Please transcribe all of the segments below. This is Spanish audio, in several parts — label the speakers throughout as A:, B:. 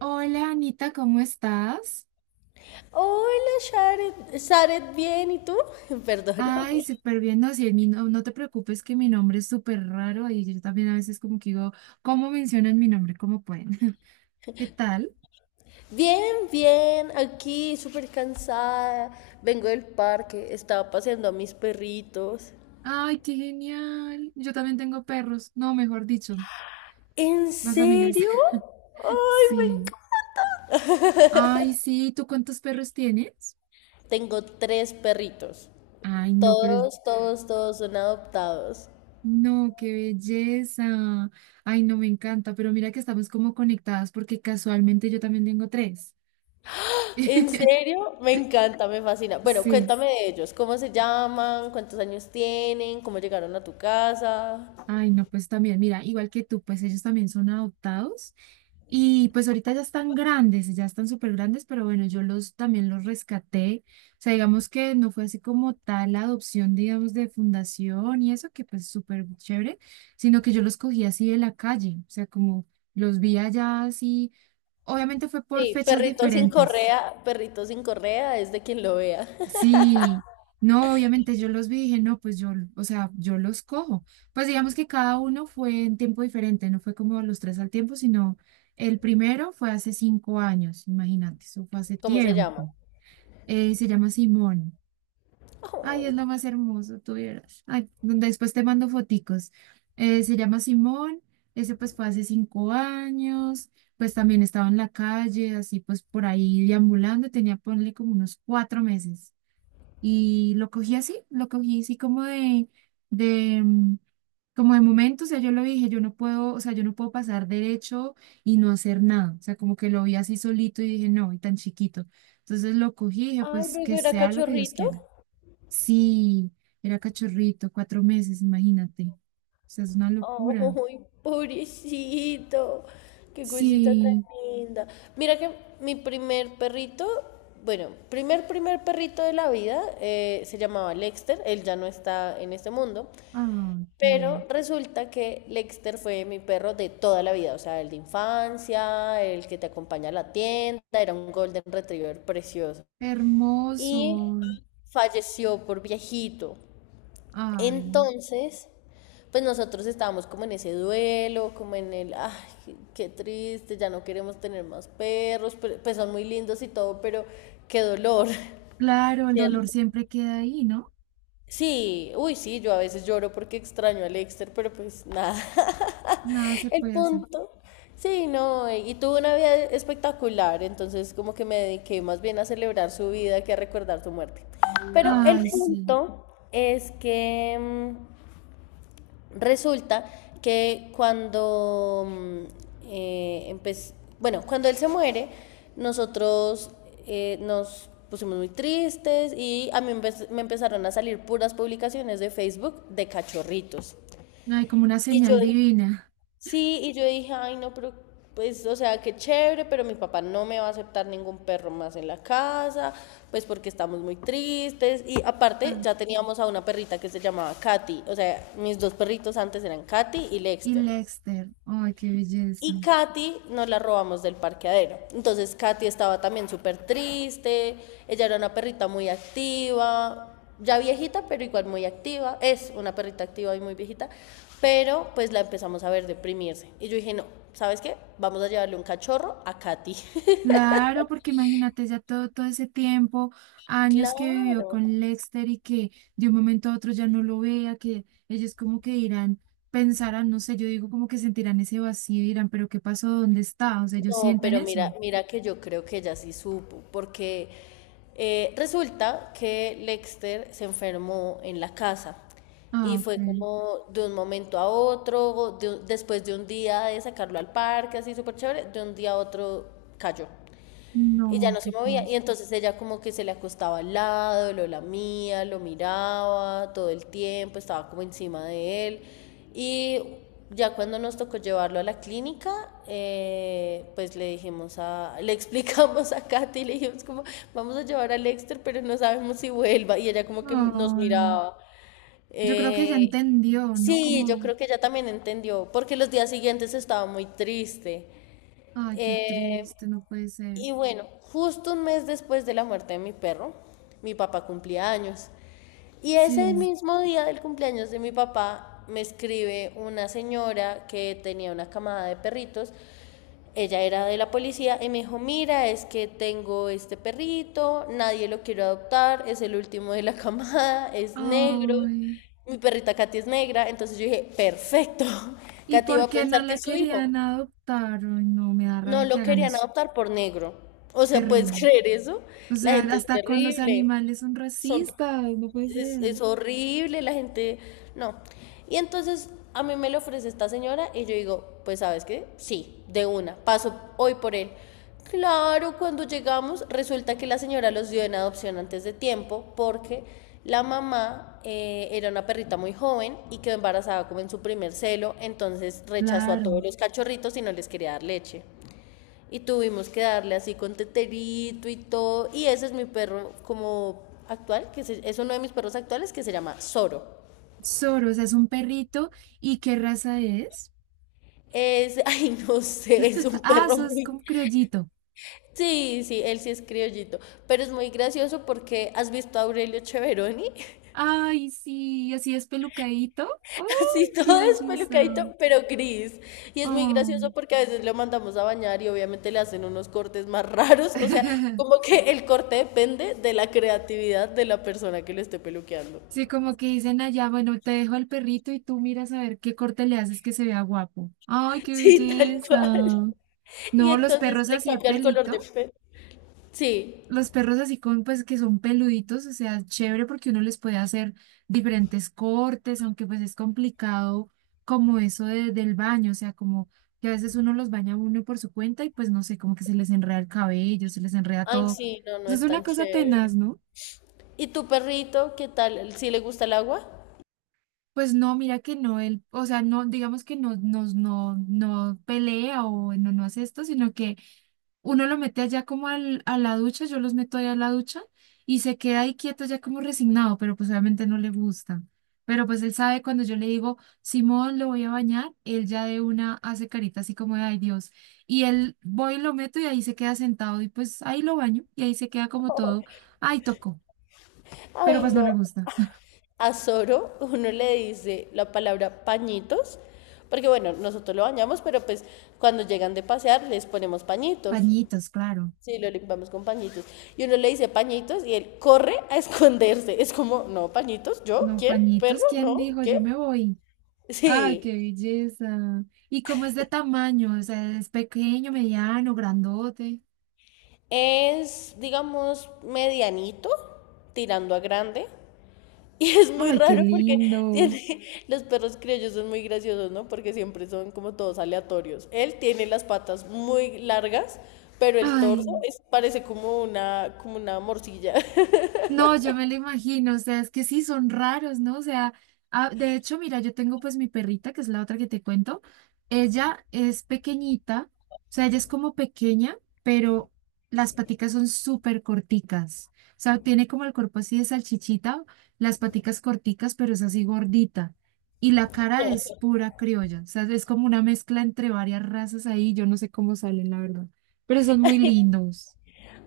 A: Hola Anita, ¿cómo estás?
B: Hola, Sharet. Sharet, bien, ¿y tú?
A: Ay,
B: Perdóname.
A: súper bien. No, sí, mi no, no te preocupes que mi nombre es súper raro y yo también a veces como que digo, ¿cómo mencionan mi nombre? ¿Cómo pueden? ¿Qué tal?
B: Bien, bien, aquí súper cansada. Vengo del parque, estaba paseando a mis perritos.
A: Ay, qué genial. Yo también tengo perros. No, mejor dicho,
B: ¿En
A: más amigas.
B: serio? ¡Ay, me
A: Sí.
B: encanta!
A: Ay, sí, ¿tú cuántos perros tienes?
B: Tengo tres perritos.
A: Ay, no, pero es-
B: Todos, todos, todos son adoptados.
A: No, qué belleza. Ay, no, me encanta, pero mira que estamos como conectadas porque casualmente yo también tengo tres.
B: ¿En serio? Me encanta, me fascina. Bueno,
A: Sí.
B: cuéntame de ellos. ¿Cómo se llaman? ¿Cuántos años tienen? ¿Cómo llegaron a tu casa?
A: Ay, no, pues también, mira, igual que tú, pues ellos también son adoptados y pues ahorita ya están grandes, ya están súper grandes, pero bueno, yo los también los rescaté. O sea, digamos que no fue así como tal la adopción, digamos, de fundación y eso, que pues súper chévere, sino que yo los cogí así de la calle, o sea, como los vi allá así, obviamente fue por
B: Sí,
A: fechas diferentes.
B: perrito sin correa es de quien lo vea.
A: Sí, no, obviamente yo los vi y dije, no, pues yo, o sea, yo los cojo. Pues digamos que cada uno fue en tiempo diferente, no fue como los tres al tiempo, sino el primero fue hace 5 años, imagínate, eso fue hace
B: ¿Cómo se llama?
A: tiempo. Se llama Simón. Ay,
B: Ay,
A: es lo más hermoso, tú vieras. Ay, después te mando foticos. Se llama Simón, ese pues fue hace 5 años, pues también estaba en la calle, así pues por ahí deambulando, tenía, ponle como unos 4 meses. Y lo cogí así como de, mm, como de momento, o sea, yo lo dije, yo no puedo, o sea, yo no puedo pasar derecho y no hacer nada, o sea, como que lo vi así solito y dije, no, y tan chiquito. Entonces lo cogí y dije,
B: ay,
A: pues
B: luego
A: que
B: era
A: sea lo que Dios
B: cachorrito.
A: quiera. Sí, era cachorrito, 4 meses, imagínate. O sea, es una locura.
B: Ay, pobrecito. Qué cosita tan
A: Sí,
B: linda. Mira que mi primer perrito, bueno, primer perrito de la vida se llamaba Lexter. Él ya no está en este mundo.
A: ay,
B: Pero
A: qué
B: resulta que Lexter fue mi perro de toda la vida, o sea, el de infancia, el que te acompaña a la tienda, era un golden retriever precioso. Y
A: hermoso.
B: falleció por viejito.
A: Ay,
B: Entonces, pues nosotros estábamos como en ese duelo, como en el, ay, qué triste, ya no queremos tener más perros, pues son muy lindos y todo, pero qué dolor,
A: claro, el dolor
B: ¿cierto?
A: siempre queda ahí, ¿no?
B: Sí, uy, sí, yo a veces lloro porque extraño a Lexter, pero pues nada.
A: Nada se
B: El
A: puede hacer.
B: punto. Sí, no, y tuvo una vida espectacular, entonces como que me dediqué más bien a celebrar su vida que a recordar su muerte. Pero el
A: Ay, sí.
B: punto es que resulta que cuando eh, empe- bueno, cuando él se muere, nosotros nos pusimos muy tristes y a mí me empezaron a salir puras publicaciones de Facebook de cachorritos.
A: Ay, como una
B: Y yo
A: señal divina.
B: Sí, y yo dije, ay, no, pero pues, o sea, qué chévere, pero mi papá no me va a aceptar ningún perro más en la casa, pues porque estamos muy tristes. Y aparte,
A: Ah.
B: ya teníamos a una perrita que se llamaba Katy. O sea, mis dos perritos antes eran Katy y
A: Y
B: Lexter.
A: Lexter. Ay, qué belleza.
B: Y Katy nos la robamos del parqueadero. Entonces Katy estaba también súper triste, ella era una perrita muy activa, ya viejita, pero igual muy activa, es una perrita activa y muy viejita, pero pues la empezamos a ver deprimirse. Y yo dije, no, ¿sabes qué? Vamos a llevarle un cachorro a Katy.
A: Claro, porque imagínate ya todo, todo ese tiempo, años que vivió
B: Claro.
A: con Lexter y que de un momento a otro ya no lo vea, que ellos como que dirán, pensarán, no sé, yo digo como que sentirán ese vacío y dirán, pero ¿qué pasó? ¿Dónde está? O sea, ellos
B: No,
A: sienten
B: pero mira,
A: eso.
B: mira que yo creo que ella sí supo, porque resulta que Lexter se enfermó en la casa y
A: Ah, ok.
B: fue como de un momento a otro, después de un día de sacarlo al parque, así súper chévere, de un día a otro cayó. Y ya
A: No,
B: no se
A: qué
B: movía. Y
A: cosa.
B: entonces ella como que se le acostaba al lado, lo lamía, lo miraba todo el tiempo, estaba como encima de él. Y ya cuando nos tocó llevarlo a la clínica, pues le dijimos le explicamos a Katy, le dijimos como, vamos a llevar a Lexter, pero no sabemos si vuelva. Y ella como que nos
A: Ay,
B: miraba.
A: yo creo que ya
B: Eh,
A: entendió, ¿no?
B: sí, yo
A: Como,
B: creo que ella también entendió, porque los días siguientes estaba muy triste.
A: ay, qué
B: Eh,
A: triste, no puede ser.
B: y bueno, justo un mes después de la muerte de mi perro, mi papá cumplía años. Y ese
A: Sí.
B: mismo día del cumpleaños de mi papá me escribe una señora que tenía una camada de perritos. Ella era de la policía y me dijo, mira, es que tengo este perrito, nadie lo quiere adoptar, es el último de la camada, es negro,
A: Ay,
B: mi perrita Katy es negra. Entonces yo dije, perfecto,
A: ¿y
B: Katy va a
A: por qué
B: pensar
A: no
B: que
A: la
B: es su hijo.
A: querían adoptar? Ay, no, me da
B: No
A: rabia que
B: lo
A: hagan
B: querían
A: eso.
B: adoptar por negro. O sea, ¿puedes
A: Terrible.
B: creer eso?
A: O
B: La
A: sea,
B: gente es
A: hasta con los
B: terrible.
A: animales son
B: Son,
A: racistas, no puede
B: es,
A: ser.
B: es horrible, la gente... No. Y entonces a mí me lo ofrece esta señora y yo digo, pues sabes qué, sí, de una, paso hoy por él. Claro, cuando llegamos resulta que la señora los dio en adopción antes de tiempo porque la mamá era una perrita muy joven y quedó embarazada como en su primer celo, entonces rechazó a todos
A: Claro.
B: los cachorritos y no les quería dar leche. Y tuvimos que darle así con teterito y todo. Y ese es mi perro como actual, que es uno de mis perros actuales que se llama Zoro.
A: Soros o sea, es un perrito. ¿Y qué raza es?
B: Es, ay, no sé, es un
A: Ah,
B: perro
A: sos
B: muy...
A: como criollito.
B: Sí, sí, él sí es criollito, pero es muy gracioso porque has visto a Aurelio Cheveroni,
A: Ay, sí, así es pelucadito. Ay,
B: así
A: qué
B: todo
A: belleza.
B: despelucadito, pero gris. Y es muy gracioso
A: Oh.
B: porque a veces lo mandamos a bañar y obviamente le hacen unos cortes más raros, o sea, como que el corte depende de la creatividad de la persona que lo esté peluqueando.
A: Sí, como que dicen allá, bueno, te dejo al perrito y tú miras a ver qué corte le haces que se vea guapo. ¡Ay, qué
B: Sí, tal
A: belleza!
B: cual. Y
A: No, los
B: entonces
A: perros
B: le
A: así de
B: cambia el color de
A: pelito,
B: pelo. Sí.
A: los perros así con, pues, que son peluditos, o sea, chévere porque uno les puede hacer diferentes cortes, aunque pues es complicado como del baño, o sea, como que a veces uno los baña uno por su cuenta y pues no sé, como que se les enreda el cabello, se les enreda
B: Ay,
A: todo.
B: sí, no, no
A: Eso es
B: es
A: una
B: tan
A: cosa
B: chévere.
A: tenaz, ¿no?
B: ¿Y tu perrito, qué tal? ¿Sí le gusta el agua?
A: Pues no, mira que no, él, o sea, no, digamos que no, nos no, no pelea o no, no hace esto, sino que uno lo mete allá como a la ducha, yo los meto allá a la ducha y se queda ahí quieto ya como resignado, pero pues obviamente no le gusta. Pero pues él sabe cuando yo le digo, Simón, lo voy a bañar, él ya de una hace carita así como de, ay Dios. Y él voy y lo meto y ahí se queda sentado y pues ahí lo baño y ahí se queda como todo, ay tocó, pero
B: Ay,
A: pues no
B: no.
A: le gusta.
B: A Zoro uno le dice la palabra pañitos, porque bueno, nosotros lo bañamos, pero pues cuando llegan de pasear les ponemos pañitos.
A: Pañitos, claro.
B: Sí, lo limpiamos con pañitos. Y uno le dice pañitos y él corre a esconderse. Es como, no, pañitos, ¿yo?
A: No,
B: ¿Quién? ¿Perro?
A: pañitos, ¿quién
B: ¿No?
A: dijo? Yo
B: ¿Qué?
A: me voy. Ay,
B: Sí.
A: qué belleza. ¿Y cómo es de tamaño? O sea, ¿es pequeño, mediano, grandote?
B: Es, digamos, medianito, tirando a grande. Y es muy
A: Ay, qué
B: raro porque
A: lindo.
B: tiene, los perros criollos son muy graciosos, ¿no? Porque siempre son como todos aleatorios. Él tiene las patas muy largas, pero el torso
A: Ay.
B: es, parece como una morcilla.
A: No, yo me lo imagino, o sea, es que sí, son raros, ¿no? O sea, ah, de hecho, mira, yo tengo pues mi perrita, que es la otra que te cuento, ella es pequeñita, o sea, ella es como pequeña, pero las paticas son súper corticas, o sea, tiene como el cuerpo así de salchichita, las paticas corticas, pero es así gordita, y la cara es pura criolla, o sea, es como una mezcla entre varias razas ahí, yo no sé cómo salen, la verdad, pero son muy lindos.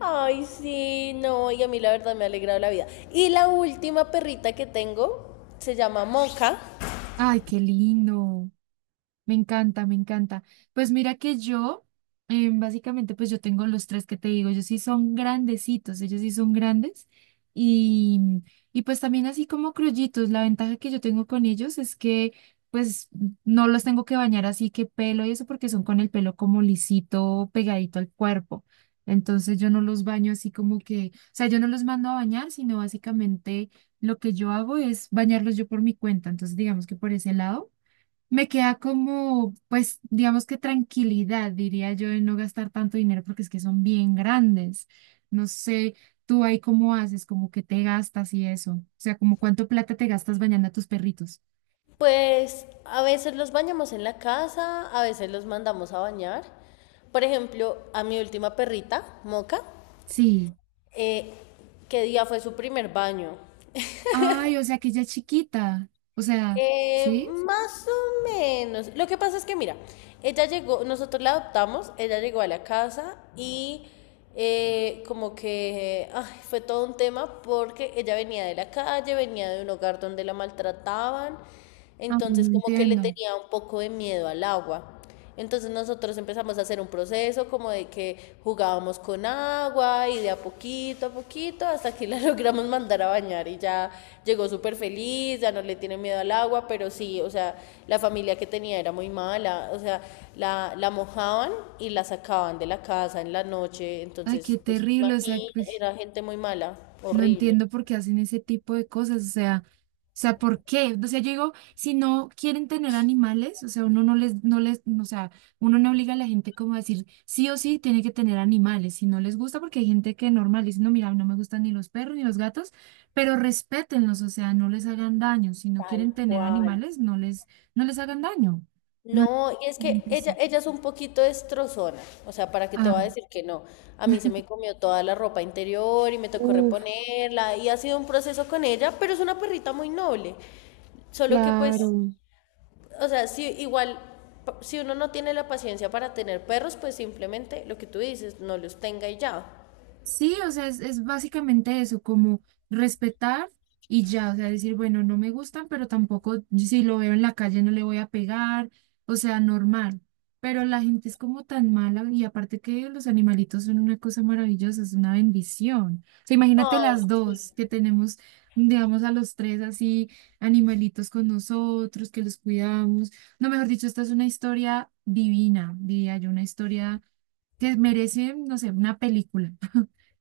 B: Ay, sí, no, y a mí la verdad me ha alegrado la vida. Y la última perrita que tengo se llama Mocha.
A: Ay, qué lindo. Me encanta, me encanta. Pues mira que yo, básicamente, pues yo tengo los tres que te digo, ellos sí son grandecitos, ellos sí son grandes y, y pues también así como criollitos, la ventaja que yo tengo con ellos es que pues no los tengo que bañar así que pelo y eso porque son con el pelo como lisito, pegadito al cuerpo. Entonces yo no los baño así como que, o sea, yo no los mando a bañar, sino básicamente lo que yo hago es bañarlos yo por mi cuenta. Entonces digamos que por ese lado. Me queda como, pues, digamos que tranquilidad, diría yo, de no gastar tanto dinero porque es que son bien grandes. No sé, tú ahí cómo haces, como que te gastas y eso. O sea, como cuánto plata te gastas bañando a tus perritos.
B: Pues a veces los bañamos en la casa, a veces los mandamos a bañar. Por ejemplo, a mi última perrita, Moca,
A: Sí.
B: eh, ¿qué día fue su primer baño?
A: Ay, o sea, que ella es chiquita. O sea, ¿sí?
B: Más o menos. Lo que pasa es que, mira, ella llegó, nosotros la adoptamos, ella llegó a la casa y como que ay, fue todo un tema porque ella venía de la calle, venía de un hogar donde la maltrataban,
A: Ay,
B: entonces
A: no
B: como que le
A: entiendo.
B: tenía un poco de miedo al agua. Entonces nosotros empezamos a hacer un proceso como de que jugábamos con agua y de a poquito hasta que la logramos mandar a bañar y ya llegó súper feliz, ya no le tiene miedo al agua, pero sí, o sea, la familia que tenía era muy mala, o sea, la mojaban y la sacaban de la casa en la noche,
A: Ay,
B: entonces,
A: qué
B: pues
A: terrible. O sea,
B: imagina,
A: que...
B: era gente muy mala,
A: No
B: horrible.
A: entiendo por qué hacen ese tipo de cosas, o sea, ¿por qué? O sea, yo digo, si no quieren tener animales, o sea, uno no les, no les, o sea, uno no obliga a la gente como a decir, sí o sí tiene que tener animales, si no les gusta, porque hay gente que normal dice, no, mira, no me gustan ni los perros ni los gatos, pero respétenlos, o sea, no les hagan daño, si no
B: Tal
A: quieren tener
B: cual.
A: animales, no les hagan daño. No, entiendo
B: No, y es
A: a la
B: que
A: gente
B: ella,
A: así.
B: ella es un poquito destrozona, o sea, ¿para qué te va a
A: Ah,
B: decir que no? A mí se me comió toda la ropa interior y me tocó
A: Uf,
B: reponerla y ha sido un proceso con ella, pero es una perrita muy noble. Solo que pues,
A: claro.
B: o sea, si igual, si uno no tiene la paciencia para tener perros, pues simplemente lo que tú dices, no los tenga y ya.
A: Sí, o sea, es básicamente eso, como respetar y ya, o sea, decir, bueno, no me gustan, pero tampoco si lo veo en la calle no le voy a pegar, o sea, normal. Pero la gente es como tan mala y aparte que los animalitos son una cosa maravillosa, es una bendición. O sea, imagínate
B: Ay,
A: las
B: sí.
A: dos que tenemos, digamos, a los tres así, animalitos con nosotros, que los cuidamos. No, mejor dicho, esta es una historia divina, diría yo, una historia que merece, no sé, una película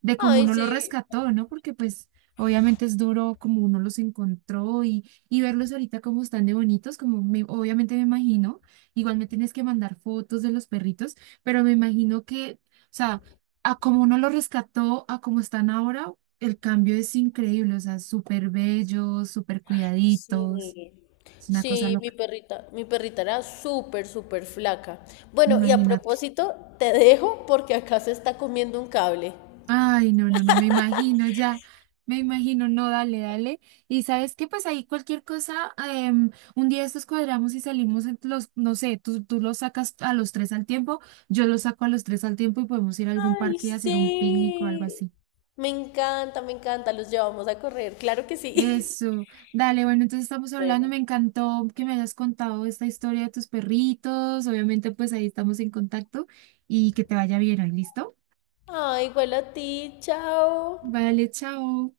A: de cómo
B: Ay,
A: uno
B: sí.
A: los rescató, ¿no? Porque pues obviamente es duro como uno los encontró y verlos ahorita como están de bonitos, como me- obviamente me imagino, igual me tienes que mandar fotos de los perritos, pero me imagino que, o sea, a como uno los rescató, a como están ahora, el cambio es increíble, o sea, súper bellos, súper cuidaditos,
B: Sí,
A: es una cosa
B: sí, mi
A: loca,
B: perrita, mi perrita era súper, súper flaca. Bueno, y a
A: imagínate.
B: propósito, te dejo porque acá se está comiendo un cable.
A: Ay, no, no, no, me imagino ya, me imagino, no, dale, dale. Y sabes que pues ahí cualquier cosa, em, un día estos cuadramos y salimos en los, no sé, tú los sacas a los tres al tiempo, yo los saco a los tres al tiempo y podemos ir a algún
B: Ay,
A: parque y hacer un picnic o algo
B: sí.
A: así.
B: Me encanta, me encanta. Los llevamos a correr, claro que sí.
A: Eso, dale, bueno, entonces estamos hablando,
B: Bueno.
A: me encantó que me hayas contado esta historia de tus perritos, obviamente pues ahí estamos en contacto y que te vaya bien, ¿listo?
B: Ay, igual a ti, chao.
A: Vale, chao.